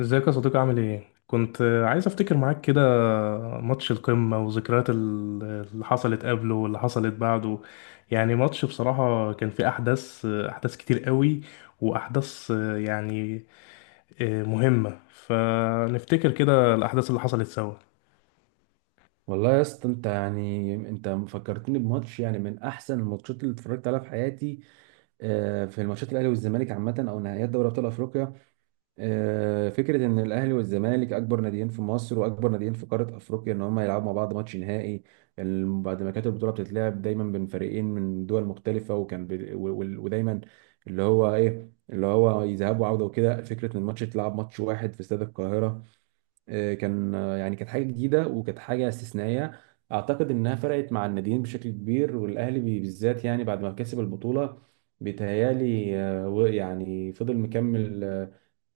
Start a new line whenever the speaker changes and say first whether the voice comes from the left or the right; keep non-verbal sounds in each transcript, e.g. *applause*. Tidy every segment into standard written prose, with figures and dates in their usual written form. left: ازيك يا صديقي؟ عامل ايه؟ كنت عايز افتكر معاك كده ماتش القمة وذكريات اللي حصلت قبله واللي حصلت بعده. يعني ماتش بصراحة كان فيه احداث كتير قوي، واحداث، يعني مهمة، فنفتكر كده الاحداث اللي حصلت سوا.
right: والله يا اسطى، انت فكرتني بماتش، يعني من احسن الماتشات اللي اتفرجت عليها في حياتي. في الماتشات الاهلي والزمالك عامه، او نهائيات دوري ابطال افريقيا. فكره ان الاهلي والزمالك اكبر ناديين في مصر واكبر ناديين في قاره افريقيا، ان هم يلعبوا مع بعض ماتش نهائي، بعد ما كانت البطوله بتتلعب دايما بين فريقين من دول مختلفه. وكان بي- و- و- ودايما اللي هو ايه، اللي هو يذهب وعوده وكده. فكره ان الماتش يتلعب ماتش واحد في استاد القاهره، آه، كان آه، يعني كانت حاجه جديده وكانت حاجه استثنائيه. اعتقد انها فرقت مع الناديين بشكل كبير، والاهلي بالذات، يعني بعد ما كسب البطوله. بيتهيالي يعني فضل مكمل آه،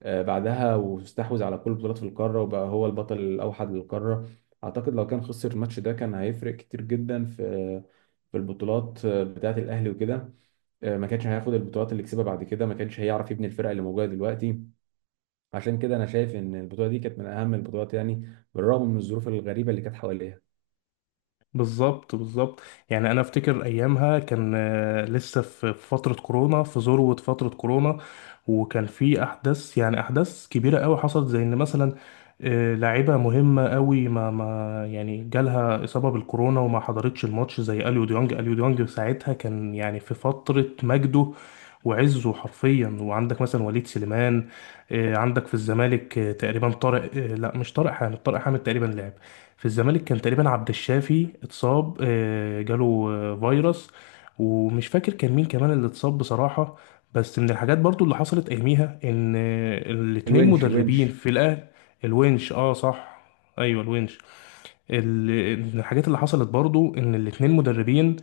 right: آه، بعدها، واستحوذ على كل البطولات في القاره، وبقى هو البطل الاوحد للقاره. اعتقد لو كان خسر الماتش ده كان هيفرق كتير جدا في في البطولات بتاعه الاهلي وكده. ما كانش هياخد البطولات اللي كسبها بعد كده، ما كانش هيعرف يبني الفرقه اللي موجوده دلوقتي. عشان كده انا شايف ان البطوله دي كانت من اهم البطولات، يعني بالرغم من الظروف الغريبه اللي كانت حواليها.
left: بالظبط بالظبط. يعني انا افتكر ايامها كان لسه في فتره كورونا، في ذروه فتره كورونا، وكان في احداث، يعني احداث كبيره قوي حصلت، زي ان مثلا لاعيبه مهمه قوي ما يعني جالها اصابه بالكورونا وما حضرتش الماتش، زي اليو ديونج ساعتها كان يعني في فتره مجده وعزه حرفيا. وعندك مثلا وليد سليمان، عندك في الزمالك تقريبا طارق، لا مش طارق حامد، طارق حامد تقريبا لعب في الزمالك. كان تقريبا عبد الشافي اتصاب، جاله فيروس، ومش فاكر كان مين كمان اللي اتصاب بصراحة. بس من الحاجات برضو اللي حصلت اياميها ان الاتنين
right: الونش
left: مدربين
right: الونش.
left: في الاهلي. الونش، اه صح. ايوه الونش. الحاجات اللي حصلت برضو ان الاتنين مدربين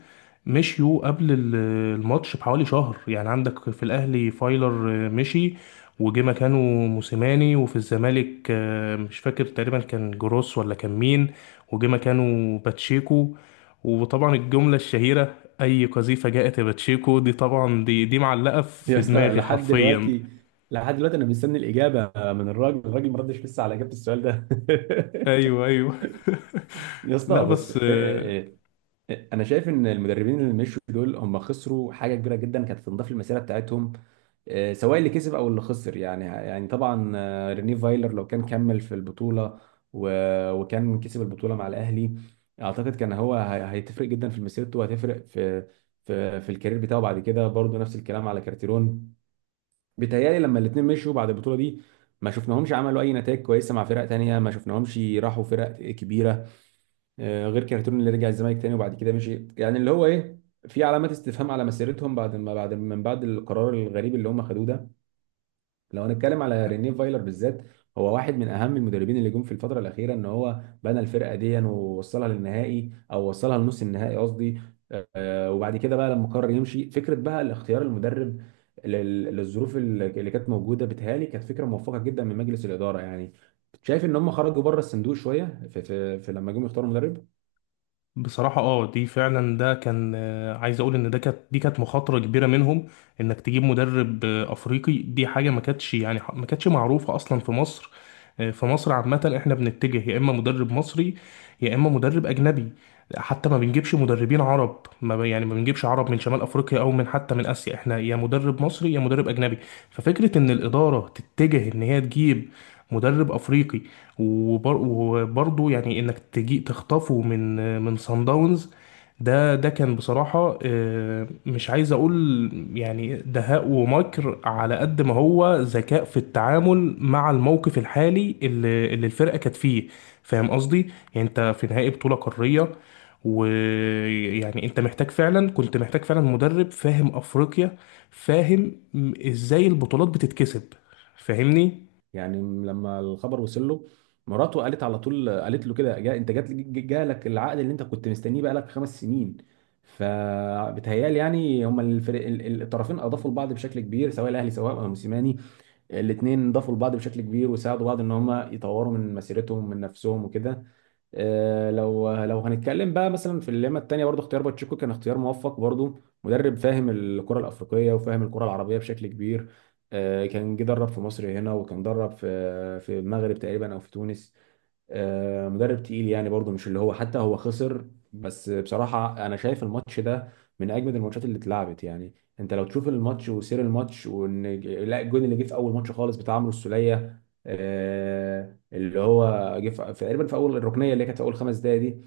left: مشيوا قبل الماتش بحوالي شهر. يعني عندك في الاهلي فايلر مشي وجه مكانه موسيماني، وفي الزمالك مش فاكر، تقريبا كان جروس ولا كان مين، وجه مكانه باتشيكو. وطبعا الجملة الشهيرة، اي قذيفة جاءت يا باتشيكو، دي طبعا دي معلقة
right: *laughs* يا
left: في
right: اسطى،
left: دماغي
right: لحد
left: حرفيا.
right: دلوقتي، لحد دلوقتي انا مستني الاجابه من الراجل، ما ردش لسه على اجابه السؤال ده.
left: ايوه ايوه *laughs*
right: *laughs* يا
left: لا
right: اسطى، بص
left: بس
right: انا شايف ان المدربين اللي مشوا دول هم خسروا حاجه كبيره جدا كانت تنضاف للمسيره بتاعتهم، سواء اللي كسب او اللي خسر. يعني طبعا رينيه فايلر لو كان كمل في البطوله وكان كسب البطوله مع الاهلي، اعتقد كان هيتفرق جدا في مسيرته، وهتفرق في في الكارير بتاعه بعد كده. برضه نفس الكلام على كارتيرون، بيتهيألي لما الاثنين مشوا بعد البطوله دي ما شفناهمش عملوا اي نتائج كويسه مع فرق تانية، ما شفناهمش راحوا فرق كبيره، غير كارتون اللي رجع الزمالك تاني وبعد كده مشي. يعني اللي هو ايه، في علامات استفهام على مسيرتهم بعد ما بعد من بعد القرار الغريب اللي هم خدوه ده. لو هنتكلم على رينيه فايلر بالذات، هو واحد من اهم المدربين اللي جم في الفتره الاخيره، ان هو بنى الفرقه دي ووصلها للنهائي، او وصلها لنص النهائي قصدي. وبعد كده بقى لما قرر يمشي، فكره بقى الاختيار المدرب للظروف اللي كانت موجوده، بتهيألي كانت فكره موفقه جدا من مجلس الاداره. يعني شايف ان هم خرجوا بره الصندوق شويه في لما جم يختاروا مدرب.
left: بصراحة اه، دي فعلا ده كان عايز اقول ان ده كانت دي كانت مخاطرة كبيرة منهم. انك تجيب مدرب افريقي، دي حاجة ما كانتش معروفة اصلا في مصر. في مصر عامة احنا بنتجه يا اما مدرب مصري يا اما مدرب اجنبي. حتى ما بنجيبش مدربين عرب، ما ب- يعني ما بنجيبش عرب من شمال افريقيا او من، حتى من اسيا. احنا يا مدرب مصري يا مدرب اجنبي. ففكرة ان الادارة تتجه ان هي تجيب مدرب افريقي، وبرضه يعني انك تجي تخطفه من صن داونز، ده كان بصراحة، مش عايز اقول يعني دهاء ومكر، على قد ما هو ذكاء في التعامل مع الموقف الحالي اللي الفرقة كانت فيه. فاهم قصدي؟ يعني انت في نهائي بطولة قارية، ويعني انت محتاج فعلا، كنت محتاج فعلا مدرب فاهم افريقيا، فاهم ازاي البطولات بتتكسب. فاهمني؟
right: يعني لما الخبر وصل له، مراته قالت على طول، قالت له كده: جا، انت جات، جالك العقد اللي انت كنت مستنيه بقالك 5 سنين. فبتهيالي يعني هما الفريق الطرفين اضافوا لبعض بشكل كبير، سواء الاهلي سواء موسيماني. الاتنين ضافوا لبعض بشكل كبير وساعدوا بعض ان هم يطوروا من مسيرتهم من نفسهم وكده. لو هنتكلم بقى مثلا في الليمة التانية، برضو اختيار باتشيكو كان اختيار موفق برضو، مدرب فاهم الكرة الأفريقية وفاهم الكرة العربية بشكل كبير. كان جه درب في مصر هنا، وكان درب في في المغرب تقريبا أو في تونس. مدرب تقيل، يعني برضه مش اللي هو، حتى هو خسر. بس بصراحة أنا شايف الماتش ده من أجمد الماتشات اللي اتلعبت، يعني أنت لو تشوف الماتش وسير الماتش، وإن لا الجون اللي جه في أول ماتش خالص بتاع عمرو السولية، اللي هو جه في تقريبا في أول الركنية اللي كانت في أول 5 دقايق دي.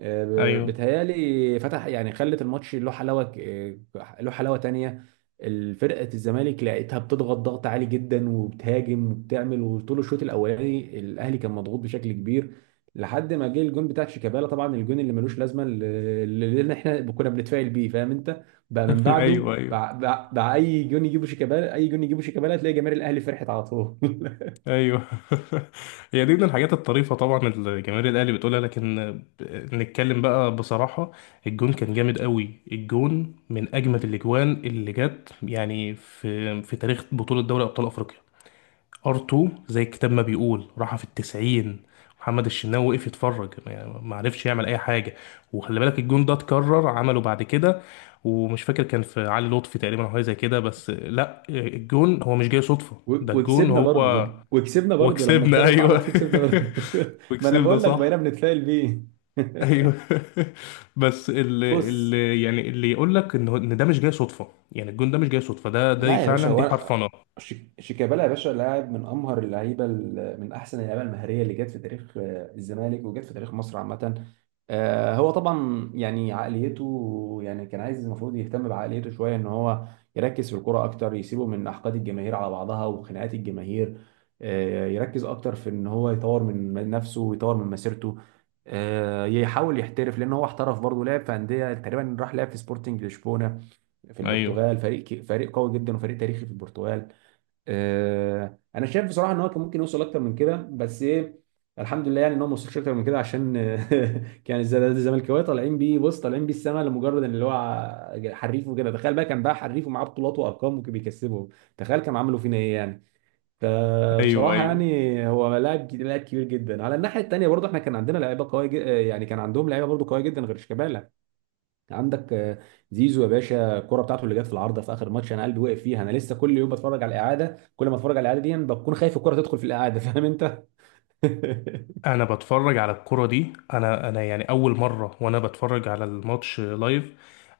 right: آه،
left: ايوه
right: بتهيالي فتح، يعني خلت الماتش له حلاوة، له حلاوة تانية. الفرقة الزمالك لقيتها بتضغط ضغط عالي جدا وبتهاجم وبتعمل، وطول الشوط الاولاني الاهلي كان مضغوط بشكل كبير، لحد ما جه الجون بتاع شيكابالا. طبعا الجون اللي ملوش لازمه، اللي احنا كنا بنتفائل بيه، فاهم انت، بقى من
left: *laughs*
right: بعده
left: ايوه ايوه
right: بقى اي جون يجيبه شيكابالا، اي جون يجيبه شيكابالا، تلاقي جماهير الاهلي فرحت على طول. *laughs*
left: ايوه *laughs* هي دي من الحاجات الطريفه طبعا اللي جماهير الاهلي بتقولها، لكن نتكلم بقى بصراحه، الجون كان جامد قوي، الجون من اجمد الاجوان اللي جت يعني في في تاريخ بطوله دوري ابطال افريقيا. ار2 زي الكتاب ما بيقول، راحه في التسعين. محمد الشناوي وقف يتفرج، يعني ما عرفش يعمل اي حاجه. وخلي بالك الجون ده اتكرر عمله بعد كده، ومش فاكر كان في علي لطفي تقريبا او حاجه زي كده، بس لا، الجون هو مش جاي صدفه، ده الجون هو.
right: وكسبنا برضه لما
left: وكسبنا،
right: كرر
left: ايوه
right: فعلت كسبنا برضه.
left: *laughs*
right: *laughs* ما انا
left: وكسبنا،
right: بقول لك بقينا
left: صح.
right: بنتفائل بيه. *laughs*
left: ايوه *laughs* بس اللي,
right: بص،
left: اللي يعني اللي يقول لك ان ده مش جاي صدفه، يعني الجون ده مش جاي صدفه، ده
right: لا يا باشا،
left: فعلا دي حرفنه.
right: شيكابالا يا باشا لاعب من امهر اللعيبه، من احسن اللعيبه المهريه اللي جت في تاريخ الزمالك وجت في تاريخ مصر عامه. هو طبعا يعني عقليته، يعني كان عايز المفروض يهتم بعقليته شويه، ان هو يركز في الكرة اكتر، يسيبه من احقاد الجماهير على بعضها وخناقات الجماهير. يركز اكتر في ان هو يطور من نفسه ويطور من مسيرته، يحاول يحترف، لان هو احترف برضه، لعب في انديه تقريبا، راح لعب في سبورتنج لشبونه في
left: ايوه
right: البرتغال، فريق قوي جدا وفريق تاريخي في البرتغال. انا شايف بصراحه ان هو كان ممكن يوصل اكتر من كده، بس ايه، الحمد لله يعني ان هو ما وصلش اكتر من كده، عشان *laughs* كان الزملكاويه طالعين بيه، بص طالعين بيه السما لمجرد ان اللي هو حريف وكده. تخيل بقى كان بقى حريف ومعاه بطولات وارقام وكان بيكسبهم، تخيل كانوا عملوا فينا ايه يعني.
left: ايوه.
right: فبصراحه
left: ايوه،
right: يعني هو لاعب كبير جدا. على الناحيه الثانيه برضه احنا كان عندنا لعيبه قويه يعني كان عندهم لعيبه برضه قويه جدا غير شيكابالا. عندك زيزو يا باشا، الكرة بتاعته اللي جت في العارضة في آخر ماتش، أنا قلبي وقف فيها. أنا لسه كل يوم بتفرج على الإعادة، كل ما أتفرج على الإعادة دي بكون خايف الكرة تدخل في الإعادة، فاهم أنت؟ *laughs*
left: انا بتفرج على الكرة دي، انا يعني اول مرة وانا بتفرج على الماتش لايف،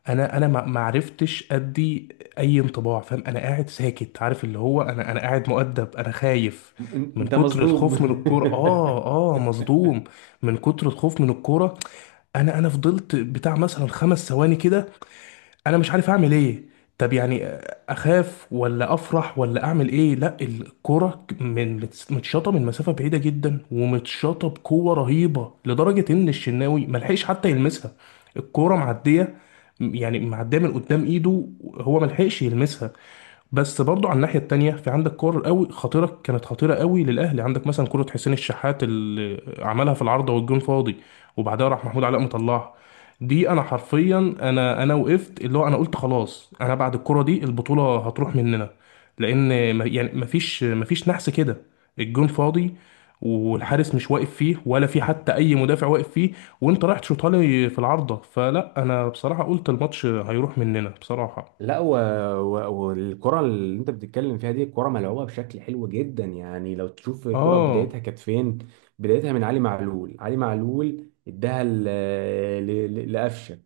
left: انا ما عرفتش ادي اي انطباع. فاهم؟ انا قاعد ساكت، عارف اللي هو، انا قاعد مؤدب، انا خايف
right: أن-
left: من
right: أنت
left: كتر
right: مصدوم.
left: الخوف من الكورة.
right: *laughs*
left: اه. اه، مصدوم من كتر الخوف من الكورة. انا فضلت بتاع مثلا 5 ثواني كده، انا مش عارف اعمل ايه. طب يعني اخاف ولا افرح ولا اعمل ايه؟ لا الكرة من متشاطة من مسافة بعيدة جدا، ومتشاطة بقوة رهيبة، لدرجة ان الشناوي ملحقش حتى يلمسها. الكرة معدية، يعني معدية من قدام ايده، هو ملحقش يلمسها. بس برضو على الناحية التانية في عندك كور قوي خطيرة، كانت خطيرة قوي للأهلي. عندك مثلا كرة حسين الشحات اللي عملها في العارضة والجون فاضي، وبعدها راح محمود علاء مطلعها. دي أنا حرفيا، أنا وقفت اللي هو، أنا قلت خلاص، أنا بعد الكرة دي البطولة هتروح مننا. لأن يعني مفيش نحس كده، الجون فاضي، والحارس مش واقف فيه، ولا في حتى أي مدافع واقف فيه، وأنت رايح تشوطها لي في العارضة. فلا، أنا بصراحة قلت الماتش هيروح مننا بصراحة.
right: لا و... و... والكرة اللي أنت بتتكلم فيها دي، الكرة ملعوبة بشكل حلو جدا. يعني لو تشوف الكرة،
left: آه.
right: بدايتها كانت فين؟ بدايتها من علي معلول. علي معلول اداها ل... لقفشة.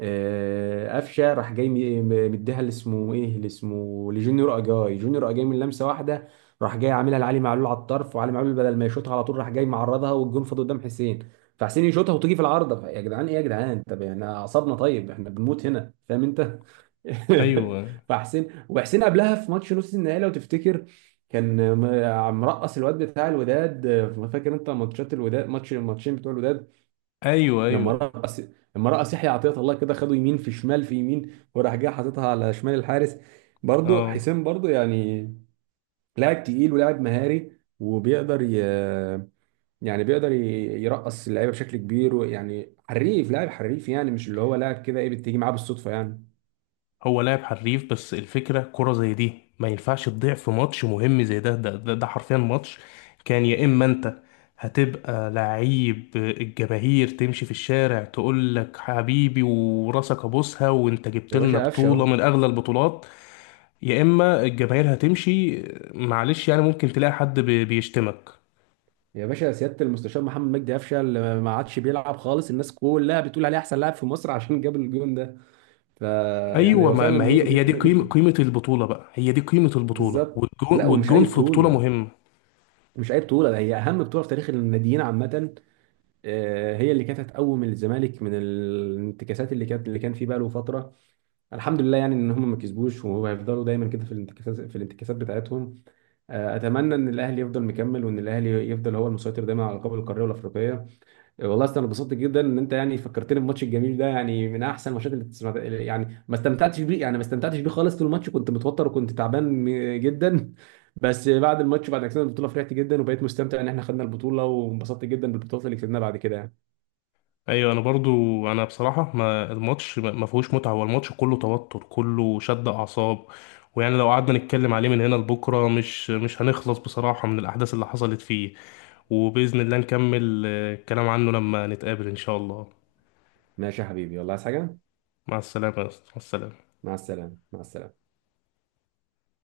right: قفشه راح جاي مديها اللي اسمه ايه، اللي اسمه لجونيور اجاي، جونيور اجاي من لمسه واحده راح جاي عاملها لعلي معلول على الطرف، وعلي معلول بدل ما يشوطها على طول راح جاي معرضها والجون فاضي قدام حسين، فحسين يشوطها وتيجي في العارضه. يا جدعان ايه يا جدعان، طب يعني احنا اعصابنا طيب، احنا بنموت هنا، فاهم انت. *laughs*
left: ايوه
right: فحسين، وحسين قبلها في ماتش نص النهائي لو تفتكر كان مرقص الواد بتاع الوداد. فاكر انت ماتشات الوداد، ماتش الماتشين بتوع الوداد،
left: ايوه
right: لما
left: ايوه.
right: رقص، لما رقص يحيى عطية الله كده، خده يمين في شمال في يمين، وراح جاي حاططها على شمال الحارس. برضو
left: اه،
right: حسين برضو يعني لاعب تقيل ولاعب مهاري، وبيقدر ي... يعني بيقدر يرقص اللعيبه بشكل كبير، ويعني حريف، لاعب حريف، يعني مش اللي هو لاعب كده ايه بتيجي معاه بالصدفه يعني.
left: هو لاعب حريف، بس الفكره كره زي دي ما ينفعش تضيع في ماتش مهم زي ده, حرفيا ماتش كان يا اما انت هتبقى لعيب الجماهير تمشي في الشارع تقول لك حبيبي وراسك ابوسها، وانت جبت
right: يا
left: لنا
right: باشا قفشه اهو،
left: بطوله من اغلى البطولات، يا اما الجماهير هتمشي، معلش يعني ممكن تلاقي حد بيشتمك.
right: يا باشا سياده المستشار محمد مجدي قفشه اللي ما عادش بيلعب خالص، الناس كلها بتقول عليه احسن لاعب في مصر عشان جاب الجون ده. فيعني
left: ايوه،
right: هو
left: ما
right: فعلا
left: ما هي
right: النقطه دي
left: هي دي
right: مهمه
left: قيمه
right: جدا.
left: قيمه البطوله بقى، هي دي قيمه البطوله،
right: بالظبط،
left: والجون
right: لا ومش
left: والجون
right: اي
left: في بطوله
right: بطوله،
left: مهمه.
right: مش اي بطوله، هي اهم بطوله في تاريخ الناديين عامه. هي اللي كانت هتقوم الزمالك من الانتكاسات اللي كان فيه بقى له فتره. الحمد لله يعني ان هم ما كسبوش، وهيفضلوا دايما كده في الانتكاسات، في الانتكاسات بتاعتهم. اتمنى ان الاهلي يفضل مكمل، وان الاهلي يفضل هو المسيطر دايما على القاب القاريه والافريقيه. والله أصل انا اتبسطت جدا ان انت يعني فكرتني بالماتش الجميل ده، يعني من احسن الماتشات اللي تسمع. يعني ما استمتعتش بيه، يعني ما استمتعتش بيه خالص، طول الماتش كنت متوتر وكنت تعبان جدا. *laughs* بس بعد الماتش، بعد ما كسبنا البطوله، فرحت جدا وبقيت مستمتع ان احنا خدنا البطوله، وانبسطت جدا بالبطولات اللي كسبناها بعد كده يعني.
left: ايوه انا برضو، انا بصراحه ما الماتش ما فيهوش متعه، هو الماتش كله توتر، كله شد اعصاب. ويعني لو قعدنا نتكلم عليه من هنا لبكره مش هنخلص بصراحه من الاحداث اللي حصلت فيه. وباذن الله نكمل الكلام عنه لما نتقابل ان شاء الله.
right: ماشي يا حبيبي، والله عايز حاجه؟
left: مع السلامه يا أسطى. مع السلامه.
right: مع السلامه، مع السلامه.